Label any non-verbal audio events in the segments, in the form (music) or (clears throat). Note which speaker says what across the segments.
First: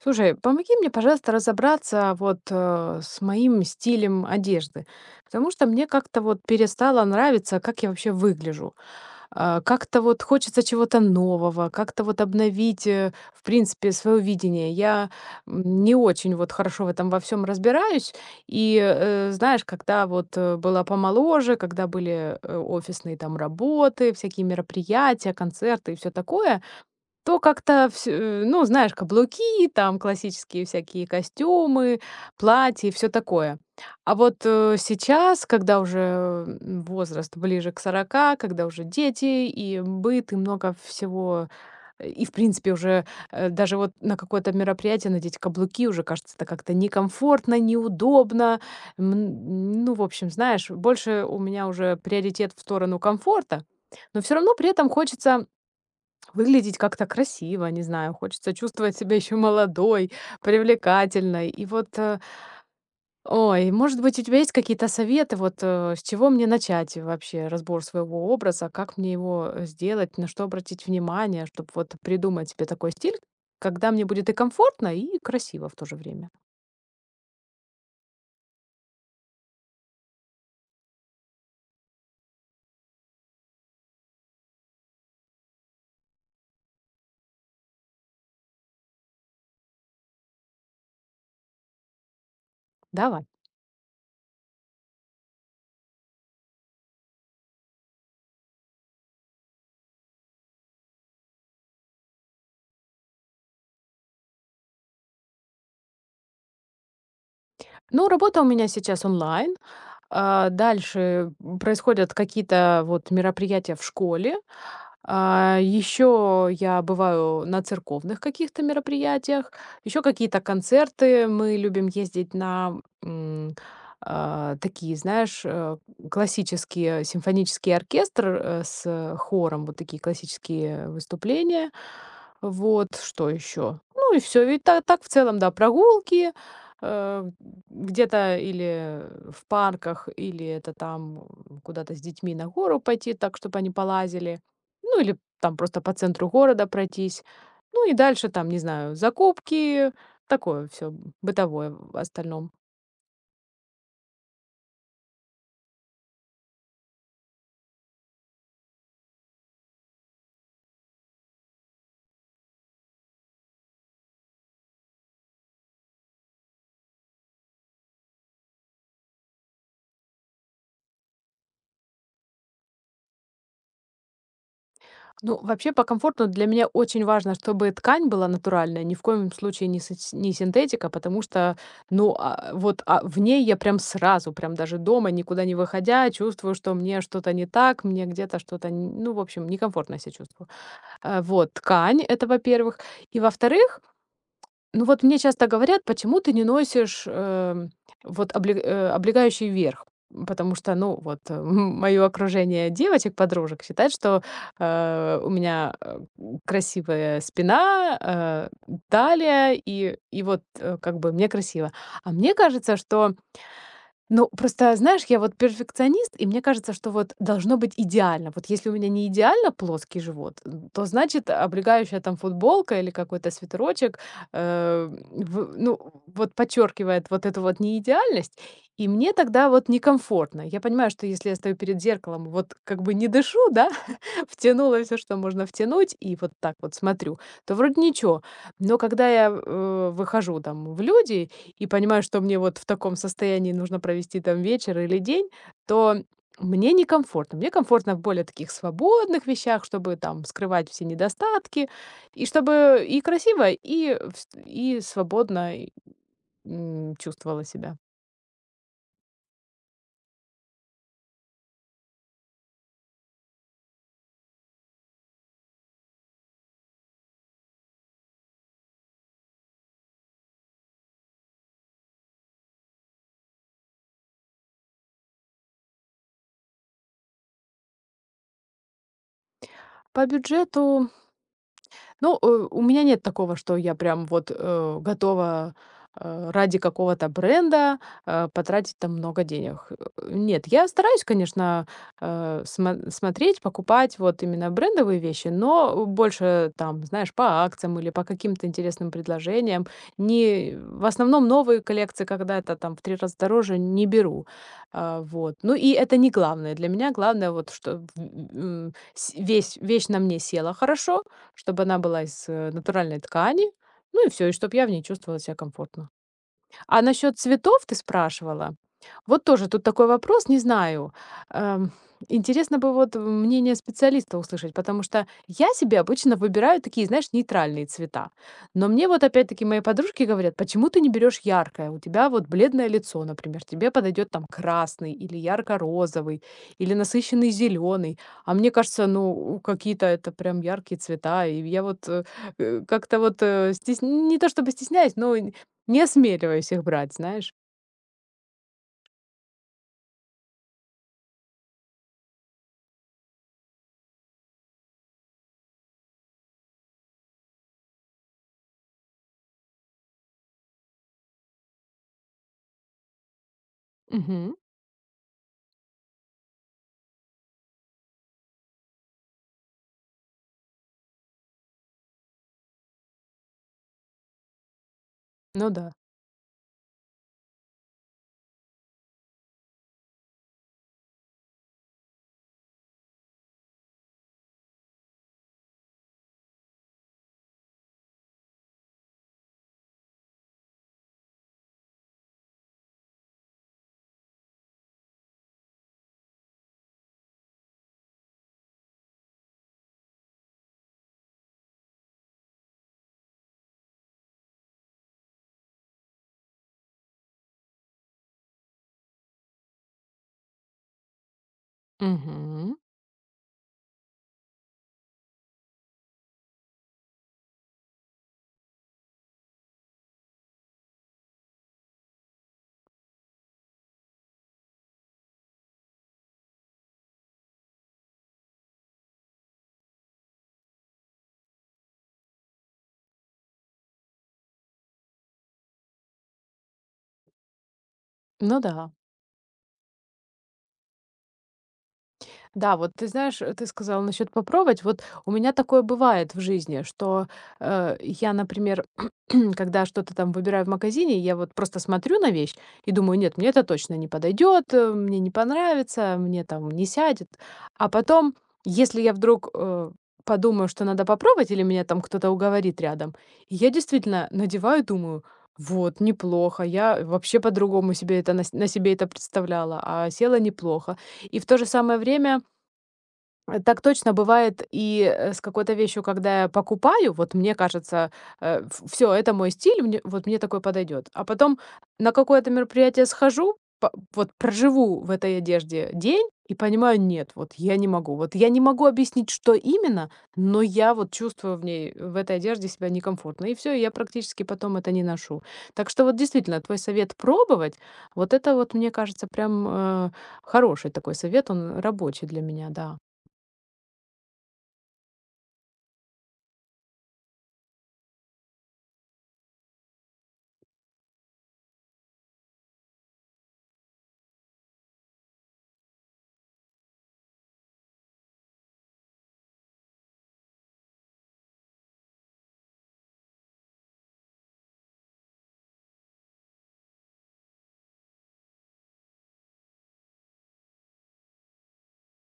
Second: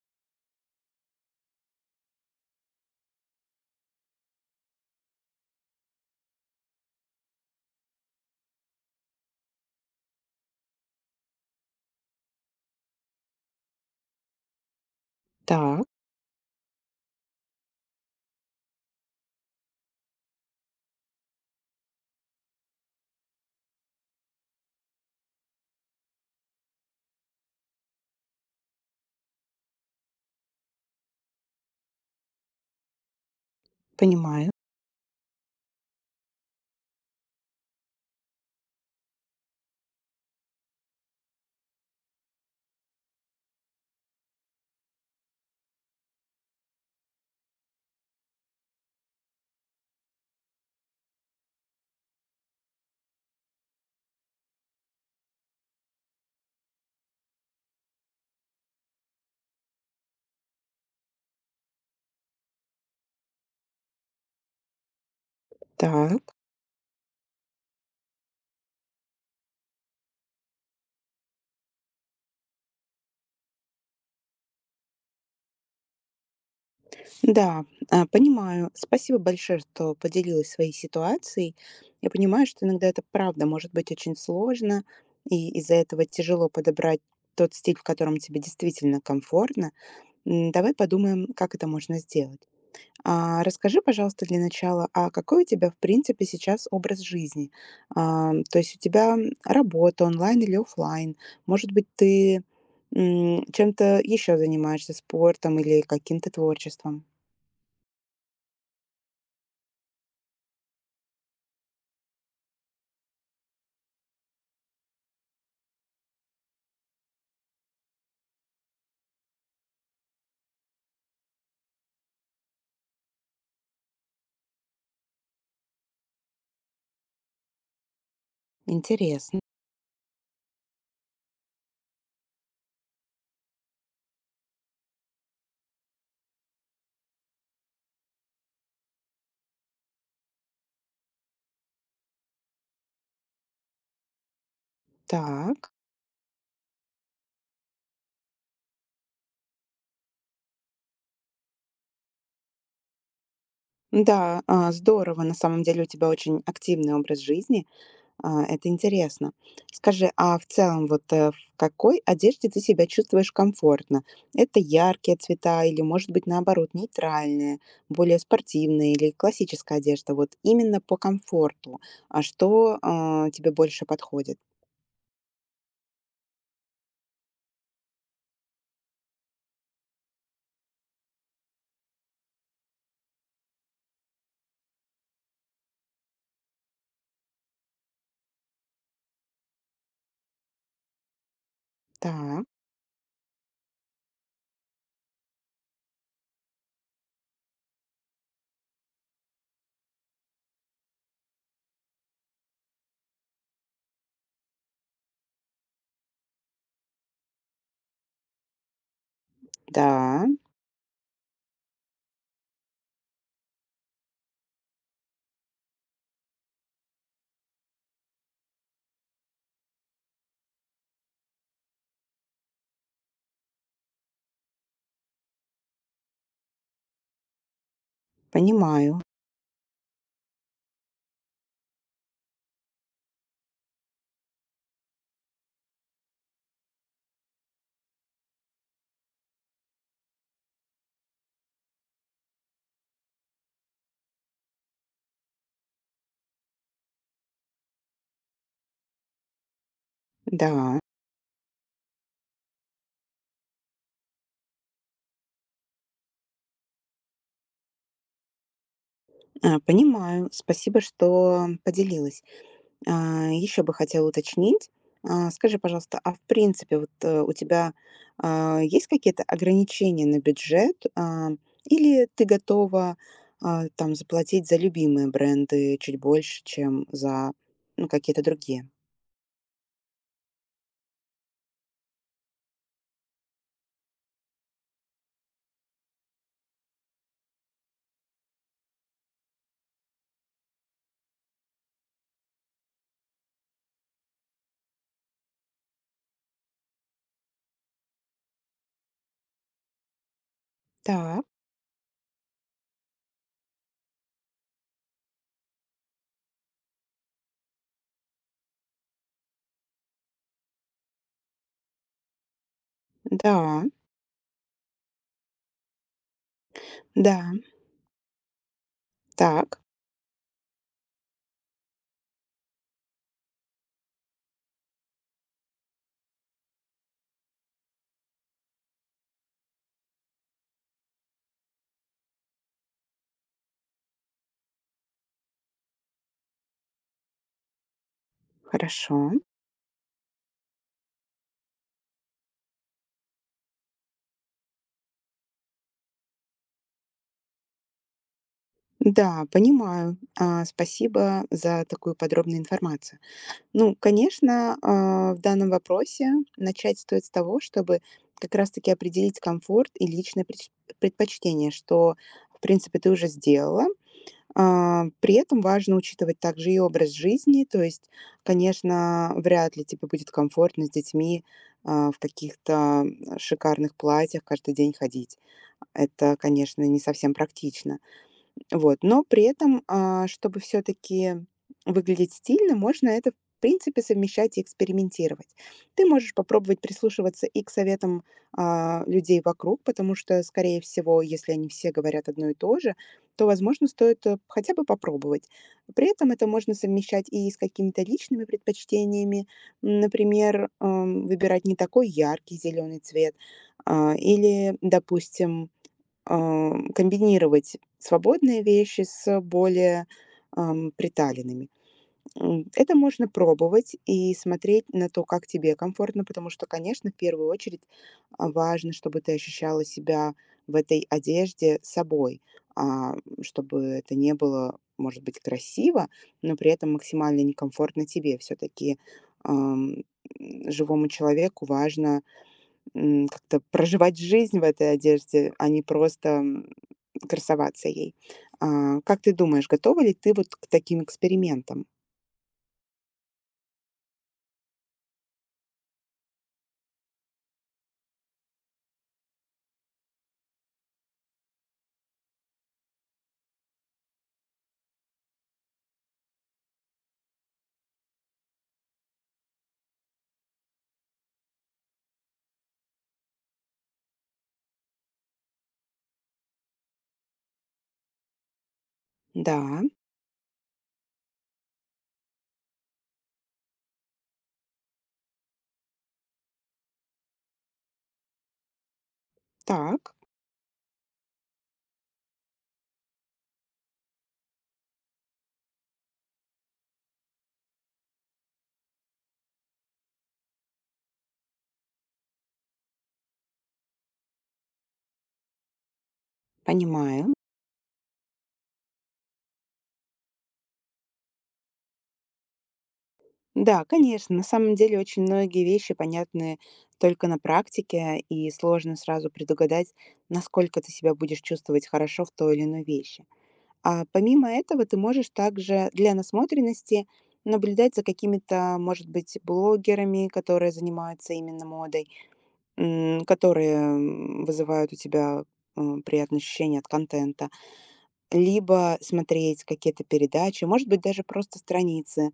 Speaker 1: Слушай, помоги мне, пожалуйста, разобраться вот, а, с моим стилем одежды, потому что мне как-то вот перестало нравиться, как я вообще выгляжу. А, как-то вот хочется чего-то нового, как-то вот обновить, э, в принципе своё видение. Я,
Speaker 2: Та.
Speaker 1: м, не очень вот хорошо в этом во всём разбираюсь. И, э, знаешь, когда вот, э, была помоложе, когда были, э, офисные, там, работы, всякие мероприятия, концерты и всё такое. То как-то всю у ну, знаешь, каблуки и там классические всякие костюмы, платья и всё такое. А вот,
Speaker 2: Понимаю.
Speaker 1: э, сейчас, когда уже, м, возраст ближе к 40, когда уже дети и, м, быт, и много всего. (grunts) И в принципе, уже, э, даже вот на какое-то мероприятие надеть каблуки уже кажется это как-то некомфортно, неудобно. Мн ну, в общем, знаешь, больше у меня уже приоритет в сторону комфорта, но всё равно при этом хочется, м, выглядеть как-то красиво, не знаю. Хочется чувствовать себя ещё молодой, привлекательной. И вот, э Ой, может быть, у тебя есть какие-то советы? Вот, а, с чего
Speaker 2: Так.
Speaker 1: мне начать и вообще разбор своего образа? Как мне его, э, сделать, на что обратить внимание, чтоб вот придумать себе такой стиль, когда мне будет и комфортно, и красиво в то же время?
Speaker 2: Н-да, а, понимаю. Спасибо большое, что поделилась своей ситуацией. Я понимаю, что иногда это правда может быть очень сложно, и из-за этого тяжело подобрать тот стиль, в котором тебе действительно комфортно. М, давай подумаем, как это можно сделать.
Speaker 1: Давай.
Speaker 2: А, расскажи, пожалуйста, для начала, а какой у тебя, в принципе, сейчас образ жизни? Ам, то есть у тебя, работа онлайн или офлайн? Может быть, ты, м, чем-то еще занимаешься, спортом или каким-то творчеством?
Speaker 1: Ну, работа у меня сейчас онлайн. А, дальше, м, происходят какие-то вот мероприятия в школе. А, еще я бываю на церковных каких-то мероприятиях, еще какие-то концерты. Мы любим ездить на, м, а, такие, знаешь, а, классические симфонический оркестр, э, с,
Speaker 2: Интересн
Speaker 1: хором. Вот такие классические выступления. Вот. Что еще? Ну и всё, в и та так в целом, да, прогулки, а, (grunts) где-то или (grunts) в парках, или это там (grunts) куда-то с детьми на гору пойти так, чтоб они полазили, ну, или там
Speaker 2: Так.
Speaker 1: просто по центру города пройтись. Ну и дальше там, не знаю, закупки. Такое всё, м, бытовое (grunts) в остальном.
Speaker 2: Н-да, а, здорово. На самом деле у тебя очень активный образ жизни. А, это интересно. Скажи, а в целом, вот, э, в какой одежде ты себя чувствуешь комфортно? Это яркие цвета или, может быть, наоборот, нейтральные, более спортивные или классическая одежда? Вот именно по комфорту. А что, а, тебе больше подходит?
Speaker 1: Ну, вообще по комфорту для меня очень важно, чтобы и ткань была натуральная, ни в коем случае не сатьс не синтетика. Потому что, ну, а, вот, а, в ней я прям сразу, прям даже дома никуда не выходя, чувствую, что мне что-то не так, мне где-то что-то нь ну, в общем, некомфортно я себя чувствую. Э, вот, ткань- это
Speaker 2: Та.
Speaker 1: во-первых. И во-вторых, ну, вот мне часто говорят: "Почему ты не носишь, эм, вот облег э, облегающий верх?" М, потому что, ну, вот, м, моё окружение девочек, подружек считает, что, а, э, у меня, а, м, красивая спина, а, м, талия, и и
Speaker 2: Да.
Speaker 1: вот, э, как бы мне красиво. А мне кажется, что Ну, просто знаешь, я вот перфекционист, и мне кажется, что вот должно быть идеально. Вот если у меня неидеально плоский живот, то, значит, э, облегающая, там, футболка или какой-то свитерочек, ам, в, ну, вот подчёркивает вот эту вот неидеальность, и
Speaker 2: Понимаю.
Speaker 1: мне тогда вот некомфортно. Я понимаю, что если я стою перед зеркалом и вот как бы не дышу, да, (chuckles) втянула всё, что можно втянуть, и вот так вот смотрю, то вроде ничего. Но когда я, в, э, выхожу, там, в люди и понимаю, что мне вот в таком состоянии нужно провести, там, вечер или день, то мне некомфортно. Мне комфортно в более таких свободных вещах, чтобы, там, скрывать
Speaker 2: Н-да.
Speaker 1: все недостатки и чтобы и красиво, и вст и свободно, и, м, чувствовала себя.
Speaker 2: А, понимаю. Спасибо, что поделилась. А, еще бы хотела уточнить. А скажи, пожалуйста, а, в принципе, вот, э, у тебя, а, есть какие-то ограничения на бюджет, а, или ты готова, а, там заплатить за любимые бренды чуть больше, чем за, ну, какие-то другие?
Speaker 1: По бюджету Ну, э, у меня нет такого, что я прям вот, э, готова, э, ради какого-то бренда, э, потратить там много денег. (grunts) Нет, я стараюсь, конечно, э, смо смотреть, покупать вот именно брендовые вещи, но, э, больше, там, знаешь, по акциям или по каким-то интересным предложениям. Не (grunts) В
Speaker 2: Та.
Speaker 1: основном новые коллекции, когда это там в 3 раза дороже, не беру. Э, вот. Ну и это не главное. Для меня главное вот, чтоб в ы ы ы сь весь вещь на мне села хорошо, чтобы она была из, э, натуральной ткани,
Speaker 2: Н-да.
Speaker 1: ну и всё. И чтоб я в ней чувствовала ся комфортно. А насчет
Speaker 2: Да.
Speaker 1: цветов ты спрашивала. Вот тоже
Speaker 2: Так.
Speaker 1: тут такой вопрос, не знаю. Эм, интересно бы вот мнение специалиста услышать, потому что я себе обычно выбираю такие, знаешь, нейтральные цвета. Но мне вот опять-таки мои подружки говорят: "Почему ты не берешь яркое? У тебя вот бледное лицо, например, тебе подойдет там красный или ярко-розовый, или насыщенный зеленый". А мне кажется,
Speaker 2: Хорошо.
Speaker 1: ну какие-то это прям яркие цвета. И я вот, э э, как-то вот, э, стесн не то, чтобы стесняюсь, но и н не осмеливаюсь их брать, знаешь.
Speaker 2: Да, понимаю. А, спасибо за такую подробную информацию. Ну, конечно, а, в данном вопросе начать стоит с того, чтобы как раз таки определить комфорт и личные преч предпочтения, что в принципе ты уже сделала.
Speaker 1: Мгм.
Speaker 2: А, при этом важно учитывать также и образ жизни. То есть, конечно, вряд ли тебе будет комфортно с детьми, а, в каких-то (grunts) шикарных платьях каждый день ходить.
Speaker 1: Ну да.
Speaker 2: Это, конечно, не совсем практично. Вот. Но при этом, а, чтобы всё-таки выглядеть стильно, можно это, в принципе, совмещать и экспериментировать. Ты можешь попробовать прислушиваться и к советам, а, людей вокруг, потому что, скорее всего, если они все говорят одно и то же, то, возможно, стоит, эп хотя бы попробовать. При этом это можно совмещать и с какими-то личными предпочтениями. Например, э, выбирать не такой яркий зелёный цвет, а, или, допустим, э, (grunts) комбинировать свободные вещи с более, эм, приталенными. М,
Speaker 1: Мгм.
Speaker 2: это можно пробовать и смотреть на то, как тебе комфортно. Потому что, конечно, в первую очередь, а, важно, чтобы ты ощущала себя в этой одежде собой, а, (grunts) чтобы это не было, может быть, красиво, но при этом максимально некомфортно тебе. Всё-таки, эм, (grunts) живому человеку важно, м, как-то проживать жизнь в этой одежде, а не просто, м, (grunts) красоваться ей.
Speaker 1: Ну да.
Speaker 2: А, как ты думаешь, готова ли ты вот к таким экспериментам?
Speaker 1: Да, вот ты знаешь, а ты сказала насчёт попробовать. Вот у меня такое бывает в жизни, что, э, я, например, (clears throat) когда что-то там выбираю в магазине, я вот просто смотрю на вещь и думаю: нет, мне это точно не подойдет, а, мне не понравится, а, мне там не сядет. А потом, если я вдруг, а, подумаю, что надо попробовать или меня там кто-то уговорит рядом, и я действительно надеваю и думаю: вот, неплохо, я, э, вообще по-другому себе это нась на себе это представляла,
Speaker 2: Да.
Speaker 1: а село неплохо. И в то же самое время, (swallows) а, так точно бывает и, э, с какой-то вещью, когда я покупаю, вот мне кажется, а: в всё, это мой стиль, мне, э,
Speaker 2: Так.
Speaker 1: вот мне такое подойдёт. А потом на какое-то мероприятие схожу, па вот проживу в этой одежде день и понимаю: нет, вот я не могу. Вот я не могу объяснить, что именно, но я вот чувствую в ней, э, в этой одежде себя некомфортно, и всё. И я практически потом это не ношу. Так что вот, действительно, твой совет
Speaker 2: Понимаю.
Speaker 1: пробовать- вот это вот, мне кажется, прям, а, хороший такой совет. Он рабочий для меня, да.
Speaker 2: Да, конечно. На самом деле, очень многие вещи понятны только на практике, и сложно сразу предугадать, насколько ты себя будешь чувствовать хорошо в той или иной вещи. А помимо этого, ты можешь также для насмотренности наблюдать за какими-то, может быть, блогерами, которые занимаются именно модой. М, которые, м, вызывают у тебя, а, приятные ощущения от контента. Либо смотреть какие-то передачи, может быть, даже просто страницы,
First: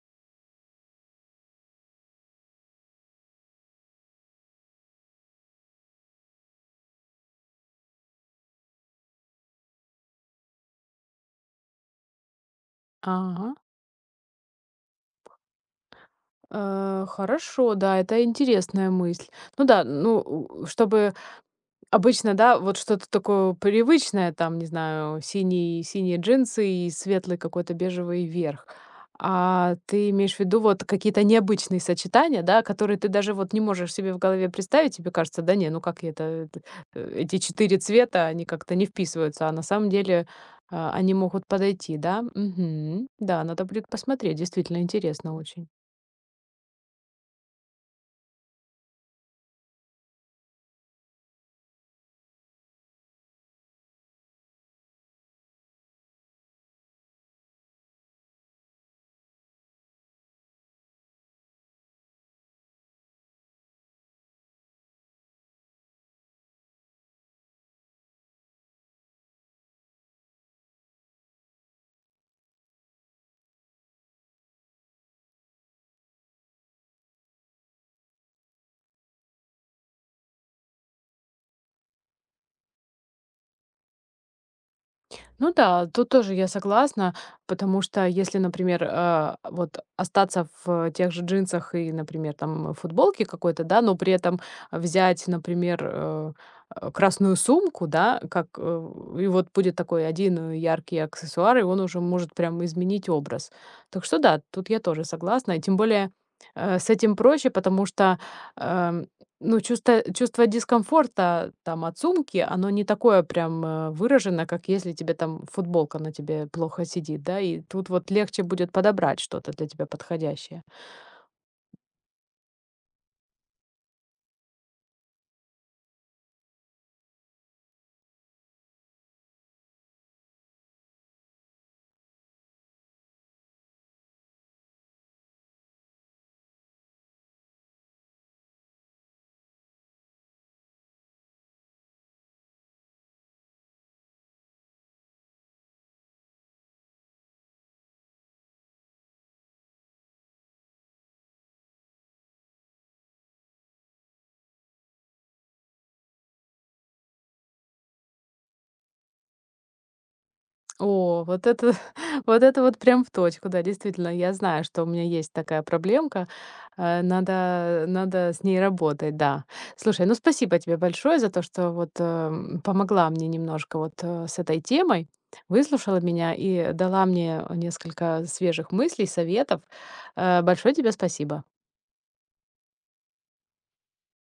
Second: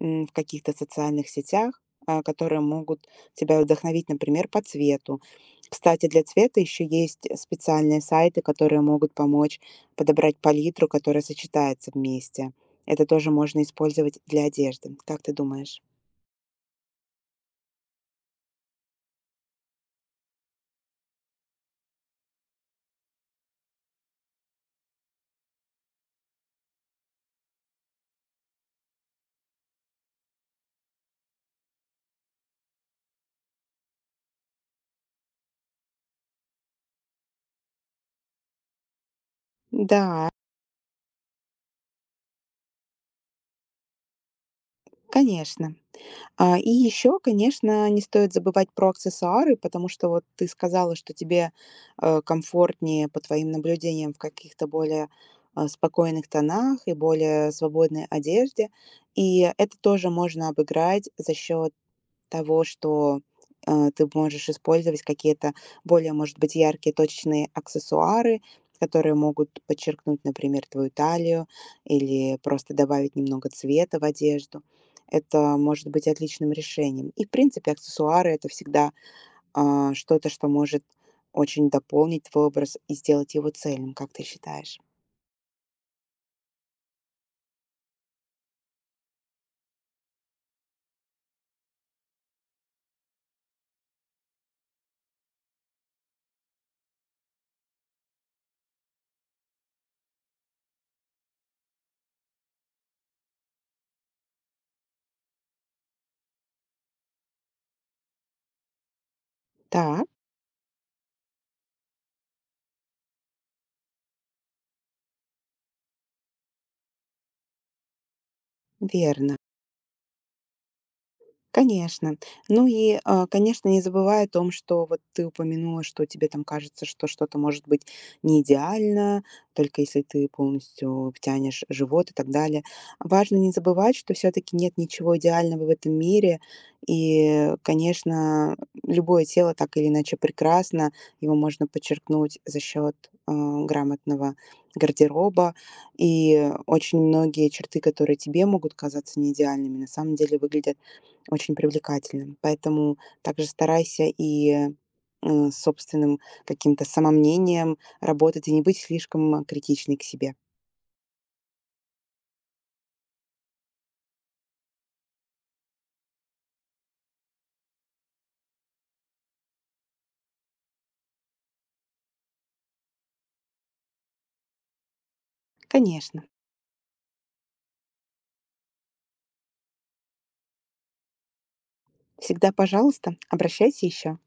Speaker 2: м, в каких-то социальных сетях, а, которые могут тебя вдохновить, например, по цвету. Кстати, для цвета еще есть, э, специальные сайты, которые могут помочь подобрать палитру, которая сочетается вместе. Это тоже
Speaker 1: Ага.
Speaker 2: можно использовать для одежды. Как ты думаешь?
Speaker 1: А, хорошо, да, это интересная мысль. Ну да, ну, у, чтобы обычно, да, вот что-то такое привычное, там, не знаю, синие синие джинсы и светлый, какой-то бежевый верх. А, ты имеешь в виду вот какие-то необычные сочетания, да, которые ты даже вот не можешь себе в голове представить? Тебе кажется: да не, ну как я это это э, эти 4 цвета, они как-то не вписываются. А на самом деле,
Speaker 2: Н-да.
Speaker 1: а, они могут подойти, да? Мгм. Да, надо будет посмотреть. Действительно, интересно очень.
Speaker 2: Конечно. А, и еще, конечно, не стоит забывать про аксессуары, потому что вот ты сказала, что тебе, а, комфортнее, по твоим наблюдениям, в каких-то более, а, спокойных тонах и более свободной одежде. И это тоже можно обыграть за счет того, что, а, ты б можешь использовать какие-то более, может быть, яркие точечные аксессуары, которые могут подчеркнуть, например, твою талию или просто добавить немного цвета в одежду. Это может быть отличным решением. И в принципе, аксессуары- это всегда, а, что-то, что может очень дополнить твой образ и сделать его цельным. Как ты считаешь?
Speaker 1: Ну да, тут тоже я согласна, потому что если, например, э, вот остаться в тех же джинсах и, например, там, футболке какой-то, да? Но при этом взять, например, э э, красную сумку, да, как, э, и вот будет такой 1, э, яркий аксессуар, и он уже может прям изменить образ. Так что да, тут я тоже согласна. И тем более, э, с этим проще, потому что, э, ну, чуста
Speaker 2: Та.
Speaker 1: чувство дискомфорта, там, от сумки, оно не такое прям, а, выражено, как если тебе там футболка на тебе плохо сидит, да? И тут вот легче будет подобрать
Speaker 2: Верно.
Speaker 1: что-то для тебя подходящее.
Speaker 2: Конечно. Ну и, а, конечно, не забывай о том, что вот ты упомянула, что тебе там кажется, что что-то может быть неидеально, только если ты полностью втянешь живот и так далее. А важно не забывать, что всё-таки нет ничего идеального в этом мире. И, э, конечно, любое тело так или иначе прекрасно, его можно подчеркнуть за счёт, а, грамотного гардероба. И очень многие черты, которые тебе могут казаться неидеальными, на самом деле выглядят очень привлекательным. Поэтому также старайся и, э, с собственным каким-то самомнением работать и не быть слишком критичной к себе.
Speaker 1: О, вот это, (chuckles) вот это вот прям в точку. Да, действительно, я знаю, что у меня есть такая проблемка. Э, надо надо с ней работать, да. Слушай, ну, спасибо тебе большое за то, что вот, э, м, помогла мне немножко вот, э, с этой темой, выслушала
Speaker 2: Конечно.
Speaker 1: меня и дала мне, э, несколько свежих мыслей, советов. Э, большое тебе спасибо.
Speaker 2: Всегда пожалуйста, обращайся ещё.